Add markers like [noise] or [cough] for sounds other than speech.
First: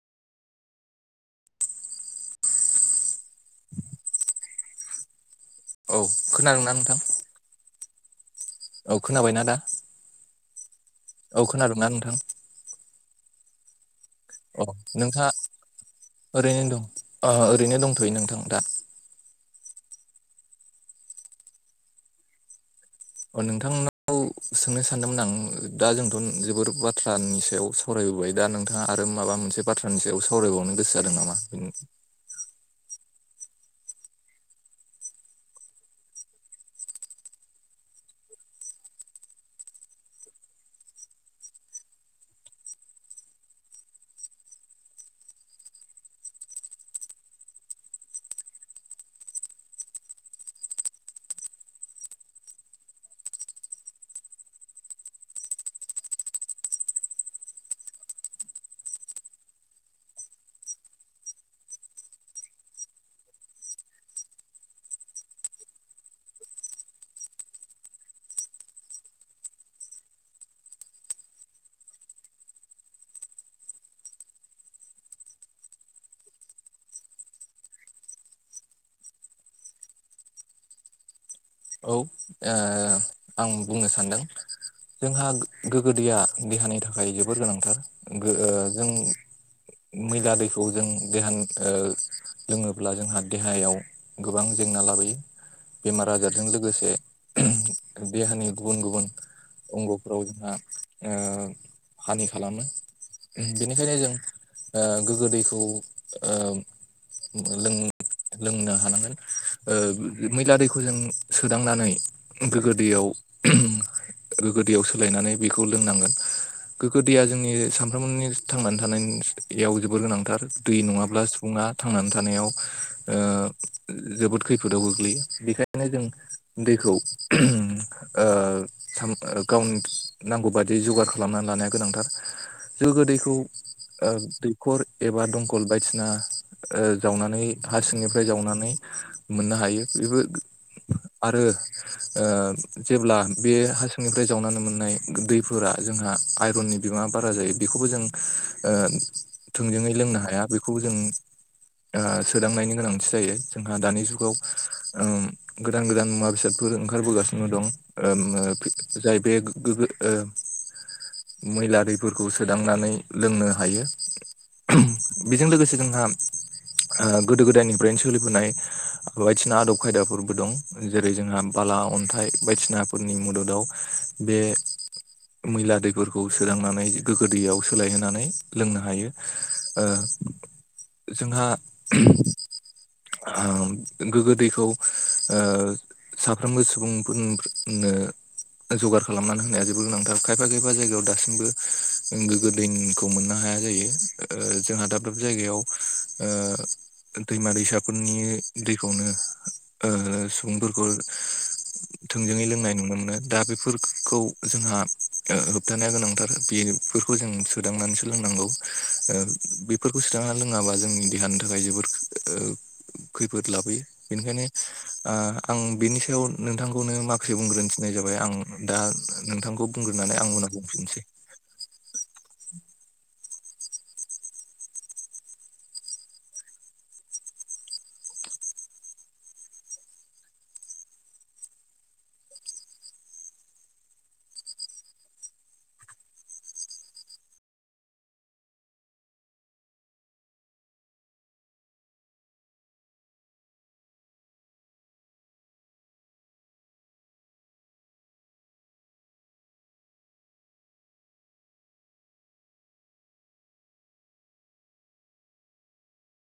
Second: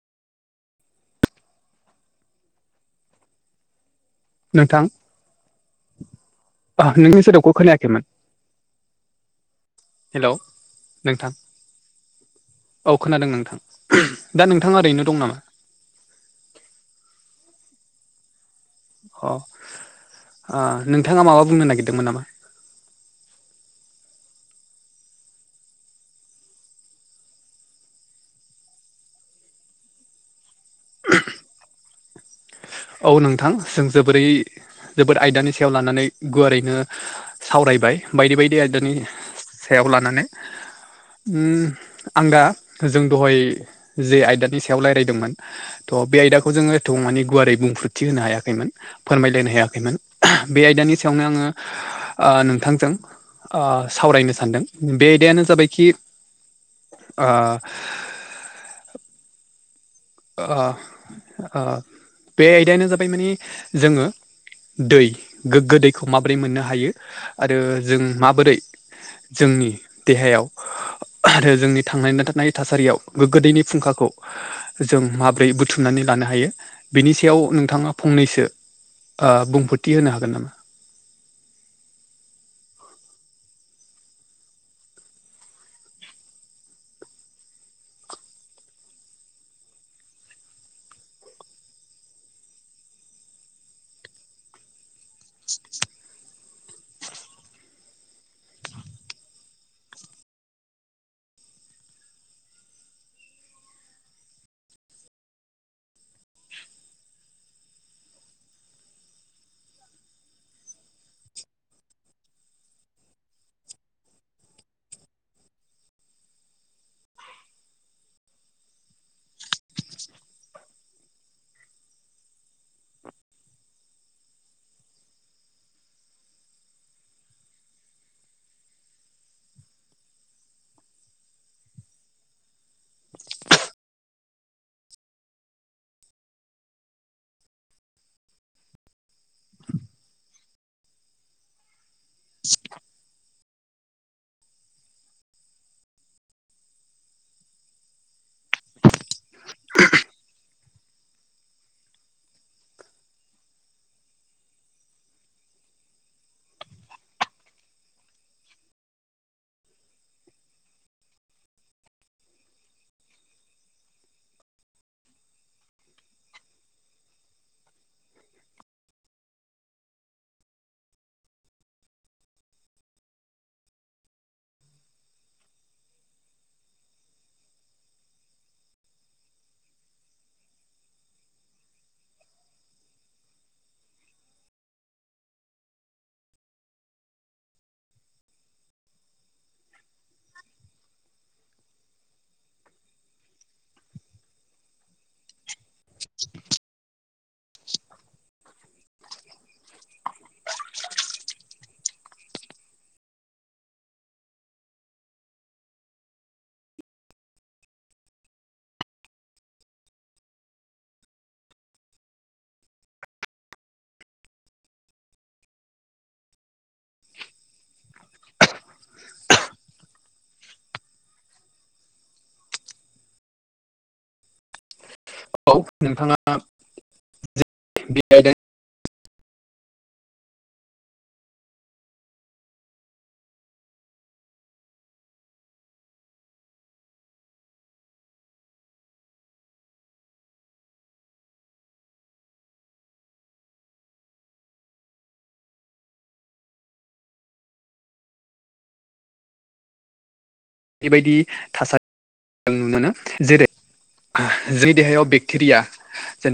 नोंथां औ खोनादोंना ओ नोंथां नोंनि सोदाबखौ खोनायाखैमोन औ खोनाबायना दा हेलौ नोंथां औ खोनादोंना नोंथां औ खोनादों नोंथां दा अ नोंथाङा ओरैनो दं नोंथाङ नामा ओरैनो दं ओरैनो दंथ'यो नोंथां दा अ नोंथाङा माबा बुंनो नागिरदोंमोन नामा अ नोंथांनाव सोंनो सानदोंमोन आं दा जोंथ' जोबोर बाथ्रानि सायाव स फरायबोबाय दा नोंथाङा आरो माबा मोनसे बाथ्रानि सायाव सावरायबावनो गोसो जादों नामा औ नोंथां जों जोबोरै जोबोर आयदानि सायाव लानानै गुवारैनो सावरायबाय बायदि बायदि आयदानि सायाव लानानै आं दा जों दहाय जे आयदानि सायाव रायज्लायदोंमोन थह बे आयदाखौ जोङो एथ' मान गुवारै बुंफ्रुथि होनो हायाखैमोन फोरमायलायनो हायाखैमोन बे आयदानि सायावनो आङो नोंथांजों सावरायनो सानदों बे आयदायानो जाबायखि अ बे आयदायानो जाबाय मानिे जोङो दै गोग्गो दैखौ माबोरै मोननो हायो आरो जों माबोरै जोंनि देहायाव आरो जोंनि थांनाय न थानाय थासारियाव गो गोदैनि फुंखाखौ जों माब्रै बुथुमनानै लानो हायो बिनि सायाव नोंथाङा फंनैसो बुंफोरथि होनो हागोन नामा औ आं बुंनो सानदों जोंहा गोगो दैैया देहानि थाखाय जोबोर गोनांथार जों मैला दैखौ जों देहान लोङोब्ला जोंहा देहायाव गोबां जेंना लाबोयो [inaudible] बेमार आजारजों लोगोसे देहानि गुबुन गुबुन अंग'फोराव जोंहा हानि खालामो बेनिखायनो जों गोगो दैखौ ल लोंनो हानांगोन मैला दैखौ जों सोदांनानै गो्गो दैयाव गो गोगोदैयाव सोलायनानै बेखौ लोंनांगोन गोग्गो दैया जोंनि सानफ्रोमबोनि थांनानै थानायनिाव जोबोर गोनांथार दै नङाब्ला सुबुङा थांनानै थानायाव जोबोद खैफोदाव गोग्लैयो बेखायनो जों दैखौ गावनि नांगौ बादि जगार खालामनानै लानाया गोनांथार जों गोदैखौ दैखर एबा दंखल बायदिसिना जावनानै हा सिंनिफ्राय जावनानै मोननो हायो बेबो आरो जेब्ला बे फुंनिफ्राय जावनानै मोननाय दैफोरा जोंहा आइरननि बिबाङा बारा जायो बेखौबो जों थोंजोङै लोंनो हाया बेखौ जों सोदांनायनि गोनांथि जायो जोंहा दानि जुगाव गोदान गोदान मुवा बेसादफोर ओंखारबोगासिनो दं जाय बे गोगो मैला दैफोरखौ सोदांनानै लोंनो हायो बेजों लोगोसे जोंहा गोदो गोदायनिफ्रायनो सोलिबोनाय बायदिसिना आदब खायदाफोरबो दं जेरै जोंहा बाला अन्थाइ बायदिसिनाफोरनि मददाव बे मैला दैफोरखौ सदांनानै गोग्गो दैयाव सोलायहोनानै लोंनो हायो [inaudible] जोंहा गोग्गो दैखौ साफ्रोमबो सुबुंफोरनो जगार खालामनानै होनाया जोबोर गोनांथार खायफा खायफा जायगायाव दासिमबो गोग्गो दैखौ मोननो हाया जायो जोंहा दाब दाब जायगायाव दैमा दैसाफोरनि दैखौनो ओ सुबुंफोरखौ थोंजोङै लोंनाय नुनो मोनो दा बेफोरखौ जोंहा होबथानाया गोनांथार बे फोरफोरखौ जों सोदांनानैसो लोंनांगौ बेफोरखौ सोदांनानै लोङाबा जोंनि देहानि थाखाय जोबोद खैफोद लाबोयो बेनिखायनो आं बेनि सायाव नोंथांखौनो माखासे बुंग्रोन थनाय जाबाय आं दा नोंथांखौ बुंग्रोनानै आं उ होनना बुंफिनसै औ नोंथाङा बेदों [unintelligible] बेबायदि थासारि जों नुनो मोनो जेरै जोंनि देहायाव बेक्टेरिया जेन